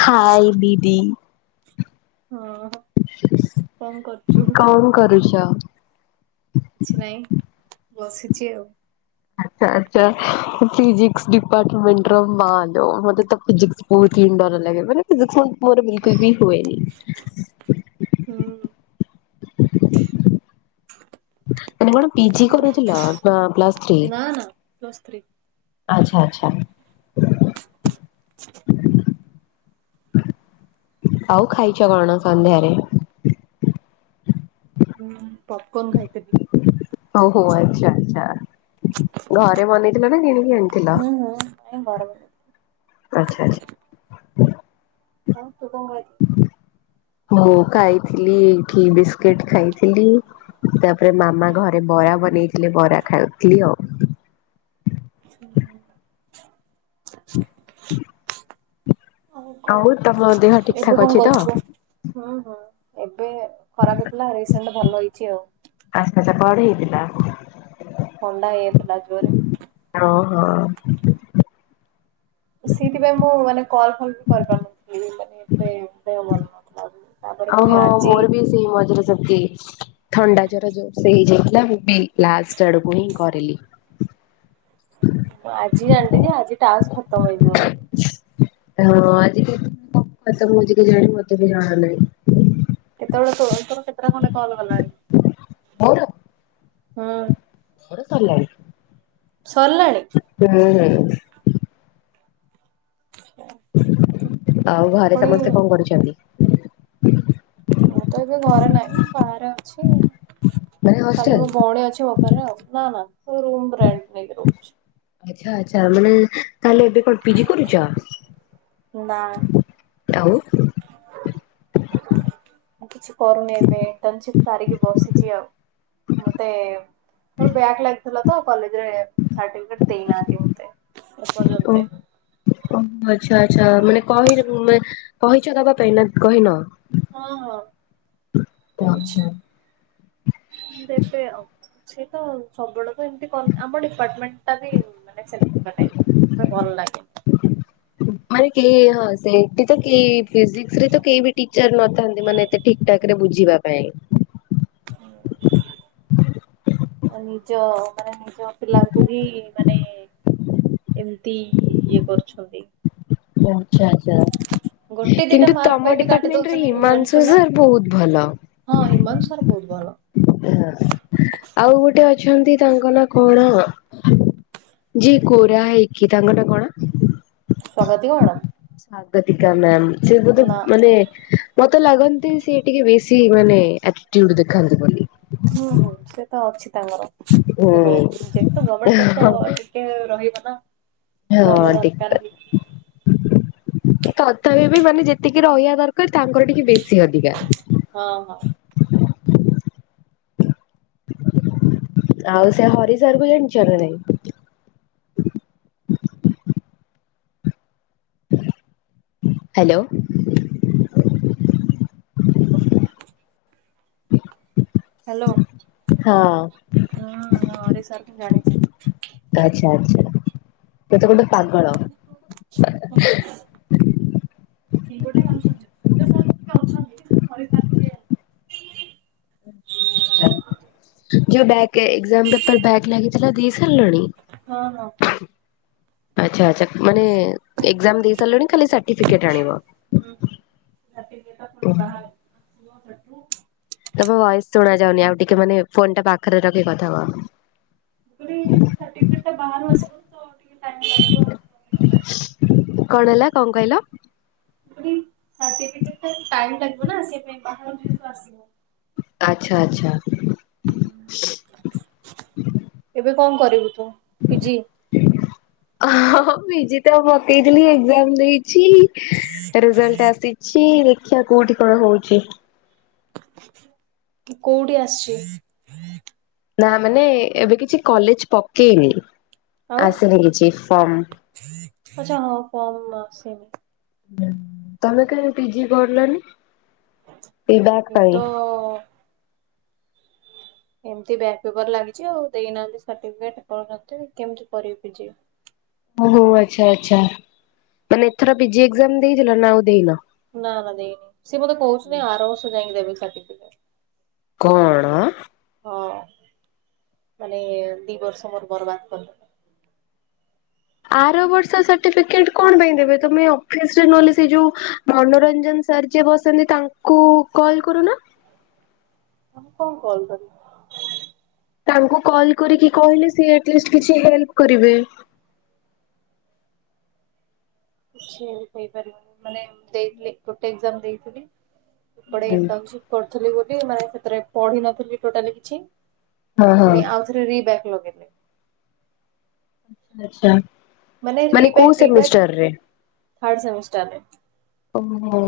ହାଏ ଦିଦି। ହଁ। କଣ କରୁଛୁ? କଣ କରୁଛ। କିଛି ନାଇଁ ବସିଛି ଆଉ। ଆଚ୍ଛା ଆଚ୍ଛା, ଫିଜିକ୍ସ ଡିପାର୍ଟମେଣ୍ଟର ମାଲୋ ମତେ ତ ଫିିଜିକ୍ସ ବହୁତ ହି ଡର ଲାଗେ ମାନେ ଫିଜିକ୍ସ ମୋର ବିଲକୁଲ ବି ହୁଏନି। ହୁଁ। ତମେ କଣ ପିଜି କରୁଥିଲ ନା ପ୍ଲସ ଥ୍ରୀ? ନା ନା ପ୍ଲସ୍ ଥ୍ରୀ ଆଚ୍ଛା ଆଚ୍ଛା। [inaudible] ଆଉ ଖାଇଛ କଣ ସନ୍ଧ୍ୟାରେ? ହୁଁ ପପକର୍ନ ଖାଇଥିଲି। ଓହୋ ଆଚ୍ଛା ଆଚ୍ଛା। ଘରେ ବନେଇଥିଲ ନା କିଣିକି ଆଣିଥିଲ, ହୁଁ ହୁଁ ଏ ବରାବର ଆଛା ଆଛା। ଆଁ ତୁ କଣ ଖାଇଛୁ? ମୁଁ ଖାଇଥିଲି ଟି ବିସ୍କିଟ ଖାଇଥିଲି। ତାପରେ ମାମା ଘରେ ବରା ବନେଇଥିଲେ ବରା ଖାଉଥିଲି ଆଉ। ହ ହ ହ ଆଉ କଣ, ଠିକ ଏବେ ଠାକ କଣ ଅଛି ତ? କରୁଛ? ହ ହ ଏବେ ଖରାପ ହେଇଥିଲା ରିସେଣ୍ଟ ଭଲ ହେଇଛି ଆଉ। ଆଛା ଆଛା, କଣ ହେଇଥିଲା? ଥଣ୍ଡା ହେଇଯାଇଥିଲା ଜୋରେ। ଓ ହୋ। ସେଇଥିପାଇଁ ମୁଁ ମାନେ କଲ ଫଲ ବି କରିପାରୁନଥିଲି ମାନେ ଏତେ ଦେହ ଭଲ ନଥିଲା। ତାପରେ ହଁ ପୁଣି ହଁ ଆଜି ମୋର ବି ସେଇ ମଝିରେ ସେମିତି ଥଣ୍ଡା ଜ୍ୱର ଯୋରସେ ହେଇ ଯାଇଥିଲା। ମୁଁ ବି ଲାଷ୍ଟ ଆଡ଼କୁ ହିଁ କରିଲି। ମୁଁ ଆଜି ଯାଣିଲି ଯେ ଆଜି ଟାସ୍କ ଖତମ ହେଇଯିବ ବୋଲି। ହଁ ଆଜି [inaudible] ଖତମ ହୋଉଛି କେଜାଣି ମତେ ବି ଜଣା ନାହିଁ। କେତେବେଳେ ତ ତୋର କେତେଟା ଖଣ୍ଡେ କଲ ଗଲାଣି। ମୋର ହଁ, ମୋର ସରିଲାଣି। ସରିଲାଣି ହୁଁ-ଉ-ଉ-ଉ। ଆଉ ଘରେ ପୁଣି ସମସ୍ତେ କଣ କରୁଛନ୍ତି? ମୁଁ ତ ଏବେ ଘରେ ନାହିଁ ବାହାରେ ଅଛି। ମାନେ ଖାଲି ହଷ୍ଟେଲ ମୋ ଭଉଣୀ ଅଛି ମୋ ପରେ ଆଉ ନା ନା ରୁମ୍ ରେଣ୍ଟ୍ ନେଇକି ରହୁଛି। ଆଚ୍ଛା ଆଚ୍ଛା, ମାନେ ତାହେଲେ ଏବେ କଣ ପିଜି କରୁଛ? ନା ଦାଉ, ମୁଁ କିଛି କରୁନି ଏବେ ଇଣ୍ଟର୍ନସିପ ସାରିକି ବସିଛି ଆଉ। ମତେ-ଏ-ଏ ମୋର ବ୍ୟାକ୍ ଲାଗିଥିଲା ତ କଲେଜରେ ସାର୍ଟିଫିକେଟ ଦେଇ ନାହାନ୍ତି ମତେ ଏପର୍ଯ୍ୟନ୍ତେ। ଓ ଆଛା ଆଛା, ମାନେ କହି ମ୍ କହିଛ ଦବା ପାଇଁ ନା କହିନ? ହଁ ହଁ, କହିଛି ଦେବେ ଆଉ। ସେ ତ ସବୁବେଳକୁ ଏମିତି କ ଆମ ଡିପାର୍ଟମେଣ୍ଟ ଟା ବି ମାନେ ସେମିତି। [unintelligible] ଭଲ ଲାଗେ। ଘରେ କେ ହଁ ସେ ଏଠି ତ କେ-ଏ-ଏ ଫିଜିକ୍ସ ରେ ତ କେହି ବି ଟିଚର ନଥାନ୍ତି ମାନେ ଏତେ ଠିକ ଠାକ ରେ ବୁଝିବା ପାଇଁ। [unintelligible] ଅ ନିଜ ମାନେ ନିଜ ପିଲାଙ୍କୁ ବି ମାନେ ଏମିତି ଇଏ କରୁଛନ୍ତି। ଓ ଆଚ୍ଛା ଆଚ୍ଛା। ଗୋଟେ ଦିଟା କିନ୍ତୁ ମାର୍କ ପାଇଁ ତମ ବି କାଟି ଡିପାର୍ଟମେଣ୍ଟରେ ଦଉଛନ୍ତି ଜାଣିଛୁ ହିମାଂଶୁ ନା। ସାର୍ ବହୁତ ଭଲ। ହଁ ହିମାଂଶୁ ସାର୍ ବହୁତ ଭଲ। ହଁ ଆଉ ଗୋଟେ ଅଛନ୍ତି ତାଙ୍କ ନାଁ କଣ ଯିଏ ଗୋରା ହେଇକି ତାଙ୍କ ନାଁ କଣ? ସ୍ଵାଗତିକା ମ୍ୟାଡ଼ାମ୍। ସ୍ଵଗତିକା ମ୍ୟାମ୍ ସେ ବୋଧେ ନା ମାନେ-ଏ-ଏ ମତେ ଲାଗନ୍ତି ସିଏ ଟିକେ ବେଶୀ ମାନେ ଆଟିଟିୟୁଡ଼ ଦେଖାନ୍ତି ବୋଲି। ହୁଁ ହୁଁ ସେ ତ ଅଛି ତାଙ୍କର ହୁଁ। ଟିକେ ରହୁଚି ଯେ ତ ଗଭର୍ଣମେଣ୍ଟ [unintelligible] କେ-ଏ-ଏ ରହିବ ନା। ରହିବା ହଁ-ଅ-ଅ ଠିକ ଦରକାର ବି କଥା। ତଥାପି ବି ମାନେ ଯେତିକି ରହିବା ଦରକାର ତାଙ୍କର ଟିକେ ବେଶୀ ଅଧିକା। ହଁ, ହଁ। ଆଉ ସେ ହରିସାର୍ କୁ ଜାଣିଛ ନା ନାହିଁ? Hello, hello, hello. ହଁ ହଁ ହରି ସାର କୁ ମୁଁ ଜାଣିଛି। ଆଛା ଆଛା ସେତ ଗୋଟେ ପାଗଳ। ସିଏ ଗୋଟେ ଆଉ ସୂର୍ଯ୍ୟ ସୂର୍ଯ୍ୟ ସାର୍ ଟିକେ ଅଛନ୍ତି କିନ୍ତୁ ହରି ସାର୍ ଟିକେ ହ ଯୋଉ ବ୍ୟାକେ ଏଜାମ ରେ ତୋର ବ୍ୟାକ୍ ଲାଗିଥିଲା ଦେଇ ସାରିଲାଣି? ହଁ ହଁ। ଆଛା ଆଛା ମାନେ ଏକ୍ଜାମ୍ ଦେଇ ସାରିଲଣି ଖାଲି ସାଟିଫିକେଟ୍ ଆଣିବ। ସାଟିଫିକେଟ୍ ଟା ପୁଣି ବାହା [unintelligible] ତମ ଭଏସ ଶୁଣା ଯାଉନି ଆଉ ଟିକେ ମାନେ ଫୋନ ଟା ପାଖରେ ରଖିକି କଥା କୁହ। ମୁଁ କହିଲି ସାଟିଫିକେଟ୍ ବାହାରୁ ଆସିବ ତ ଟିକେ ଟାଇମ ଲାଗିବ। କଣ ହେଲା କଣ କହିଲ? ମୁଁ କହିଲି ସାଟିଫିକେଟ ଟା ଟାଇମ ଲାଗିବ ନା ସେଇଥିପାଇଁ ବାହାରୁ ଯେହେତୁ ଆସିବ। ଆଚ୍ଛା ଆଚ୍ଛା। ଏବେ କଣ କରିବୁ ତୁ ପିଜି। ହଁ ହଁ ପିଜି ତ ମକେଇଥିଲି ଏକ୍ଜାମ ଦେଇଛି ରେଜଲ୍ଟ ଆସି ଛି ଦେଖିଆ କୋଉଠି କଣ ହଉଛି। କୋଉଠି ଆସିଛି। ନା ମାନେ ଏବେ କିଛି କଲେଜ ପକେଇନି ଆସିନି କିଛି ଫର୍ମ। ଆଛା ହଁ ଫର୍ମ ଆସୁନି। ତମେ କାଇଁ ପିଜି କଲନି ଏଇ ବ୍ୟାକ ଏଇ ପାଇଁ? ହ ଏମିତି ବ୍ୟାଗ ପେପର ଲାଗିଛି ଆଉ ଦେଇନାହାନ୍ତି ସାର୍ଟିଫିକେଟ [unintelligible] କେମିତି କରିବି ଜେ। ଓହୋ ଆଚ୍ଛା ଆ୍ଛା ମାନେ ଏଥର ପିଜି ଏକ୍ଜାମ ଦେଇଥିଲ ନା ଆଉ ଦେଇନ? ନା ନା ଦେଇନି ସିଏ ମତେ କହୁଛନ୍ତିି ଆର ବର୍ଷ ଯାଇକି ଦେବେ ସାଟିଫିକେଟ୍। କଣ ହଁ ମାନେ ଦି ବର୍ଷ ମୋର ବର୍ବାଦ କରିଦେଲ। ଆର ବର୍ଷ ସାର୍ଟିଫିକେଟ କଣ ପାଇଁ ଦେବେ ତମେ ଅଫିସରେ ନହେଲେ ସେଇ ଯୋଉ ମନୋରଞ୍ଜନ ସାର୍ ଯିଏ ବସନ୍ତି ତାଙ୍କୁ କଲ କରୁନ। ଆଁ କଣ କଲ କରି ତାଙ୍କୁ କଲ କରିକି କହିଲେ ସେ ଅଟଲିଷ୍ଟ କିଛି ହେଲ୍ପ କରିବେ। କିଛି ବି କହିପାରିବନି ମାନେ ଦେଇଥିଲେ ଗୋଟେ [unintelligible] ଦେଇଥିଲି। ଗୋଟେ ହଁ ଇଣ୍ଟନଶିପ କରିଥିଲି ବୋଲି ମାନେ ସେଥିରେ ପଢି ନଥିଲି ଟୋଟାଲ କିଛି। ହଁ ପୁଣି ଆଉଥରେ ରି ବ୍ୟାକ ଲଗେଇଲେ। ଆଛା ମାନେ ରିବ୍ୟାକ୍ କୋଉ ରିବ୍ୟାକ୍ ସେମିଷ୍ଟାରରେ? ଥାର୍ଡ ସେମିଷ୍ଟାରରେ। ଓହୋ।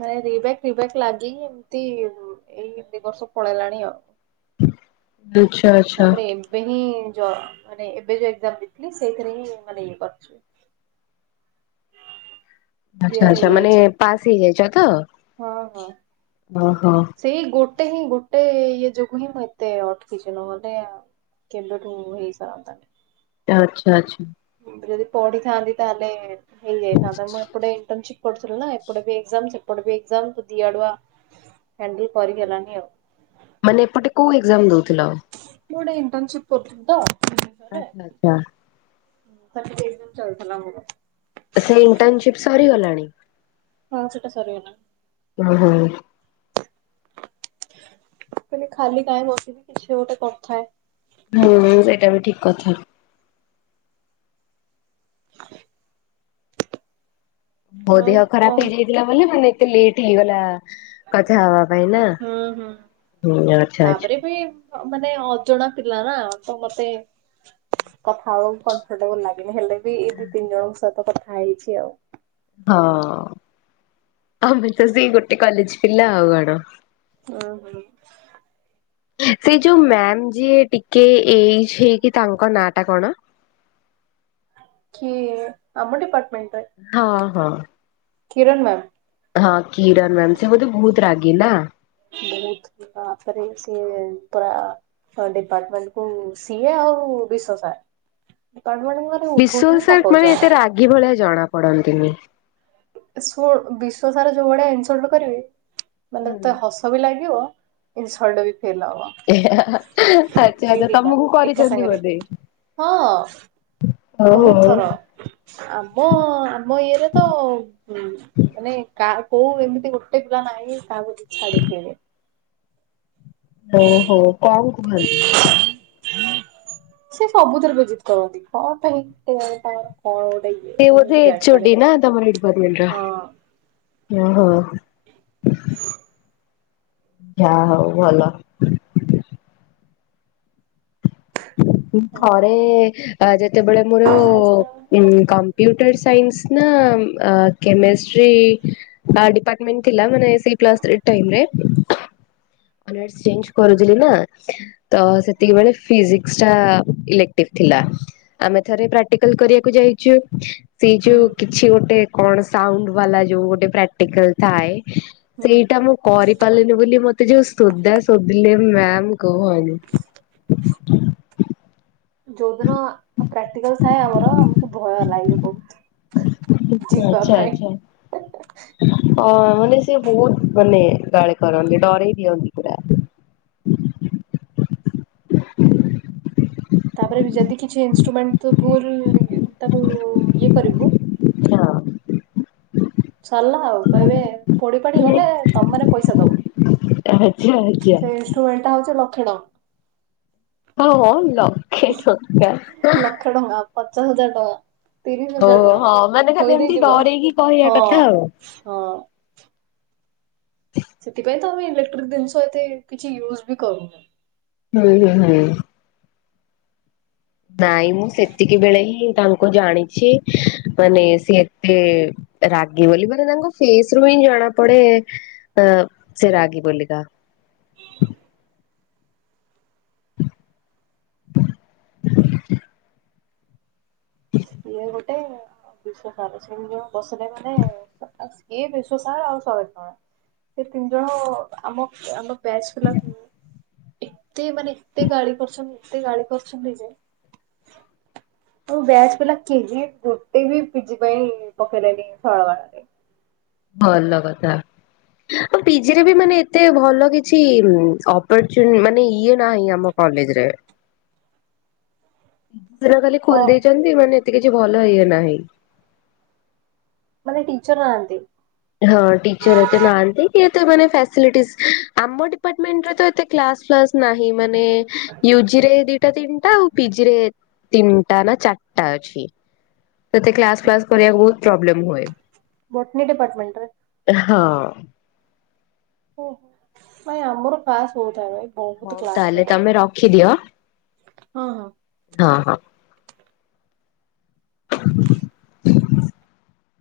ମାନେ ରିବ୍ୟାକ୍ ରିବ୍ୟାକ୍ ଲାଗିକି ଏମିତି ଏଇ ଦି ବର୍ଷ ପଳେଇଲାଣି ଆଉ। ଆଚ୍ଛା ଆଚ୍ଛା ତାପରେ ଏବେ ହିଁ ଯ ମାନେ ଏବେ ଯୋଉ ଏକ୍ଜାମ ଦେଇଥିଲି ସେଇଥିରେ ହିଁ ମାନେ ଇଏ କରୁଛି। ହଁ ଆଚ୍ଛା ଆଚ୍ଛା ମାନେ ପାସ୍ ହେଇଯାଇଛ ତ? ହଁ ହଁ। ଓହୋ। ସେଇ ଗୋଟେ ହିଁ ଗୋଟେ ଇଏ ଯୋଗୁ ହିଁ ମୁଁ ଏତେ ଅଟକିଛି ନହେଲେ ଆଉ କେବେଠୁ ହେଇ ସାରନ୍ତାଣି। ଆଚ୍ଛା ଆଚ୍ଛା। ମୁଁ ଯଦି ପଢିଥାନ୍ତି ତାହେଲେ ହେଇଯାଇଥାନ୍ତା ମୁଁ ଏପଟେ ଇଣ୍ଟର୍ନସିପ୍ କରୁଥିଲି ନା ଏପଟେ ବି ଏକ୍ଜାମ୍ ସେପଟେ ବି ଏକ୍ଜାମ୍ ଦିଆଡୁଆ ହାଣ୍ଡେଲ କରିପରିଲାନି ଆଉ। ମାନେ ଏପଟେ କୋଉ ଏକଜାମ ଦଉଥିଲ? ମୁଁ ଗୋଟେ ଇଣ୍ଟର୍ନସିପ୍ କରୁଥିଲି ତ। ଆଚ୍ଛା ଚ୍ଛା। ତା ର ସେ ସେଇଦିନୁ ଚାଲଥେଲା ଆମର। ସେ ଇଣ୍ଟର୍ନସିପ ସରିଗଲାଣି? ହଁ ସେଟା ସରିଗଲାଣି। ହଁ ହୁଁ। କହିଲି ଖାଲି କାଇଁ ବସିବି କିଛି ଗୋଟେ କରୁଥାଏ। ହୁଁ ଉଁ ସେଇଟା ବି ଠିକ୍ କଥା। [inaudible] ମୋ ଆଉ ଦେହ ଖରାପ୍ କଣ ହେଇଯାଇଥିଲା ବୋଲି ମାନେ ଏତେ ଲେଟ୍ ହେଇଗଲା। କଥା ହବା ପାଇଁ ନା। ହୁଁ ଆଚ୍ଛା ଆଚ୍ଛା। ତେବେ ହଁ ମାନେ ଅଜଣା ପିଲା ନା ତ ମତେ କଥା ହବାକୁ କମ୍ଫର୍ଟେବୁଲ ଲାଗେନି ହେଲେ ବି ଏଇ ଦି ତିନି ଜଣଙ୍କ ସହିତ କଥା ହେଇଛି ଆଉ। ହଁ ଆମେ ତ ସେଇ ଗୋଟେ କଲେଜ ପିଲା ଆଉ କଣ। ଅଁ ହୁଁ। ସେଇ ଯୋଉ ମ୍ୟାାମ୍ ଯିଏ ଟିକେ ଏଜ୍ ହେଇକି ତାଙ୍କ ନାଁ ଟା କଣ? କିଏ? ଆମ ଡିପାର୍ଟମେଣ୍ଟ ରେ? ହଁ ହଁ। କିରନ୍ ମ୍ୟାମ୍। ହଁ କିରନ୍ ମ୍ୟାାମ୍, ସେ ବୋଧେ ବହୁତ ରାଗି ନା। ବହୁତ୍ ତାପରେ ସେ ପୁରା ଆ ହଁ ଡିପାର୍ଟମେଣ୍ଟକୁ ସିଏ ଆଉ ବିଶ୍ଵ ସାର୍, ଡିପାର୍ଟମେଣ୍ଟକୁ ମାନେ ବିଶ୍ଵ ଉଠଉଛନ୍ତି ସାର୍ ମାନେ ପକଉଛନ୍ତି। ଏତେ ରାଗି ଭଳିଆ ଜଣା ପଡନ୍ତିନି। ଶୁଣ ବିଶ୍ଵ ସାର୍ ଯୋଉ ଭଳିଆ ଇନସଲ୍ଟ କରିବେ, ମାନେ ହୁଁ ତତେ ହସ ସବି ଲାଗିବ ଇନସଲ୍ଟ ବି ଫିଲ୍ ଆଚ୍ଛା ହବ। ଦି ଆଚ୍ଛା ଦିଟା ତମକୁ ଏକା କରିଛନ୍ତି ସାଙ୍ଗେରେ ବୋଧେ। ହଁ। ହଉ ବହୁତ୍ ହଉ। ଥର। ଆମ ଆମ ଇଏରେ ତ ହୁଁ। ମାନେ କା କୋଉ ଏମିତି ଗୋଟେ ପିଲା ନାହିଁ କାହାକୁ ସେ ଛାଡ଼ିଥିବେ। ଓ ହୋ କଁ କୁହନ୍ତି? [inaudible] ସେ ସବୁଥେରେ ବେଜିତ କରନ୍ତି କଣ ପାଇଁ କେଜାଣି କଣ? କଣ ଗୋଟେ? ଇଏ ସେ ମୁଁ ବି ବୋଧେ ଏଚ୍ ଓ ଡି ଜାଣିପାରେନି। ନା ତମର ଏଇ ଡିପାର୍ଟମେଣ୍ଟ ର? ହଁ ହଁ ହଁ। ଯା ହଉ ଭଲ। ଥରେ ଅ ଯେତେବେଳେ ମୋର ଇନକମ୍ ଇଉଟର୍ ସାଇନ୍ସ ନା ଉମ୍ ଅ କେମେଷ୍ଟ୍ରୀ ଆ ଡିପାର୍ଟମେଣ୍ଟ ଥିଲା ମାନେ ସେଇ ପ୍ଲସ୍ ଥ୍ରି ଟାଇମ୍ ରେ। ଅନର୍ସ ଚେଞ୍ଜ କରଦିଲି ନା। ତ ସେତିକ ବେଳେ ଫିଜିକ୍ସ ଟା ଇଲେକ୍ଟିଭ୍ ଥିଲା। ଆମେ ଥରେ ପ୍ରାକ୍ଟିକାଲ୍ କରିବାକୁ ଯାଇଚୁ ସେଇ ହୁଁ ଯୋଉ କିଛି ଗୋଟେ କଣ ସାଉଣ୍ଡ ବାଲା ଯୋଉ ଗୋଟେ ପ୍ରାକ୍ ଟିକଲ ଥାଏ, ହୁଁ ସେଇଟା ମୁଁ କରିପାରିଲିନି ବୋଲି ମୋତ୍ ତେ ଯୋଉ ସୋଦା ସୋଦିଲେ ମ୍ୟାମ୍ କୁହନି। ଯୋଉଦିନ ପ୍ରାକ୍ଟିକାଲ ଥାଏ ଆମର ଆମକୁ ଭୟ ଲାଗେ ବହୁତ୍। ହୁଁ ଆଚ୍ଛା ଆଚ୍ଛା। ଅଁ ମାନେ ସିଏ ବହୁତ ମାନେ ଗାଳି କରନ୍ତି, ଡରେଇ ଦିଅନ୍ତି ପୁରା। ତାପରେ ବି ଯେଦି କିଛି ଇନଷ୍ଟ୍ରୁମେଣ୍ଟକୁ ଭୁଲ୍ ତାକୁ ଇଏ କରିବୁ ହଁ। ସରଲା ଆଉ, କହିବେ ପୋଡ଼ି ପାଡ଼ି ଗଲେ ତମ୍ ମାନେ ପଇସା ଦବ। ଆଛା ଆଛା। ତ ଏଇଟା ହଉଛି ଲକ୍ଷଣ। ହଁ ଲକ୍ଷେ ଟଙ୍କା। ସେଇଟା ପଚାଶ ହଜାର ଟଙ୍କା। ତିରିଶ ଓ ହଜାର ଟଙ୍କା, ହଁ ମାନେ ଖାଲି ଥୋଇ ଏମିତି ଦେଇଯିବ ଡରେଇକି କହିବା କଥା ହଁ- ଆଉ ହଁ। ସେଥିପାଇଁ ତ ଆମେ ଇଲେକ୍ଟ୍ରିକ ଜିନିଷ, ଏତେ କିଛି ୟୁଜ୍ ବି କରୁନୁ। [unintelligible] ନାଇଁ ମୁଁ ସେତିକି ବେଳେ ହିଁ ତାଙ୍କୁ ଜାଣିଛି, ମାନେ ସେ ଏତେ ରାଗି ବୋଲି, ମାନେ ତାଙ୍କ ଫେସରୁ ହିଁ ଜଣାପଡେ ଅ ସେ ରାଗି ବୋଲିକା। ଇଏ ଗୋଟେ ଆଉ ବିଶ୍ୱ ସାର୍ ସିଏ ଦି ଜଣ ବସିଲେ ମାନେ, ସିଏ ବିଶ୍ଵ ସାର ଆଉ ଶରତ ସାର୍। ସେ ତିନି ଜଣ, ଆମ ଆମ ବ୍ୟାଚ ପିଲାକୁ ଏତେ ମାନେ ଏତେ ଗାଳି କରୁଛନ୍ତି ଏତେ ଗାଳି କରୁଛନ୍ତି ଯେ କୋଉ ବ୍ୟାଚ? ପିଲା କେହି ଗୋଟେ ବି ପି ଜି ପାଇଁ ପକେଇଲେନି ଫର୍ମ ରେ। ଭଲ କଥା। ଆଉ ପି ଜିରେ ବି ମାନେ ଏତେ ଭଲ କିଛି, ଅପରଚୁନ ମାନେ ଇଏ ନାହିଁ ଆମ କଲେଜରେ ପି ଜି ହେରା ଖାଲି ଅ ଖୋଲି ଦେଇଛନ୍ତି, ମାନେ ଏତେ କିଛି ଭଲ ଇଏ ନାହିଁ। ମାନେ ଟିଚର ନାହାଁନ୍ତି। ହଁ ଟିଚର ଏତେ ନାହାଁନ୍ତି, କି ଏତେ ମାନେ ଫାସିଲିଟିସ ଆମ ଏଠି ଡିପାଟମେଣ୍ଟରେ ତ ଏତେ କ୍ଲାସ ଫ୍ଲାସ ନାହିଁ, ମାନେ ୟୁଜି ରେ ଦିଟା ତିନିଟା ପି ଜିରେ ତିନିଟା ନା ଚାରିଟା ଅଛି। ସେତେ କ୍ଲାସ ଫ୍ଲାସ କରିବାକୁ ବହୁତ ପ୍ରୋବ୍ଲେମ ହୁଏ ବଟନୀ ଡିପାର୍ଟମେଣ୍ଟରେ। ହଁ। ଓ ହୋ ନାଇ ଆମର ଫାଷ୍ଟ ହଉଥାଏ। ହଉ ତାହେଲେ ତମେ ରଖିଦିଅ, ହଁ ହଁ। ହଁ ହଁ।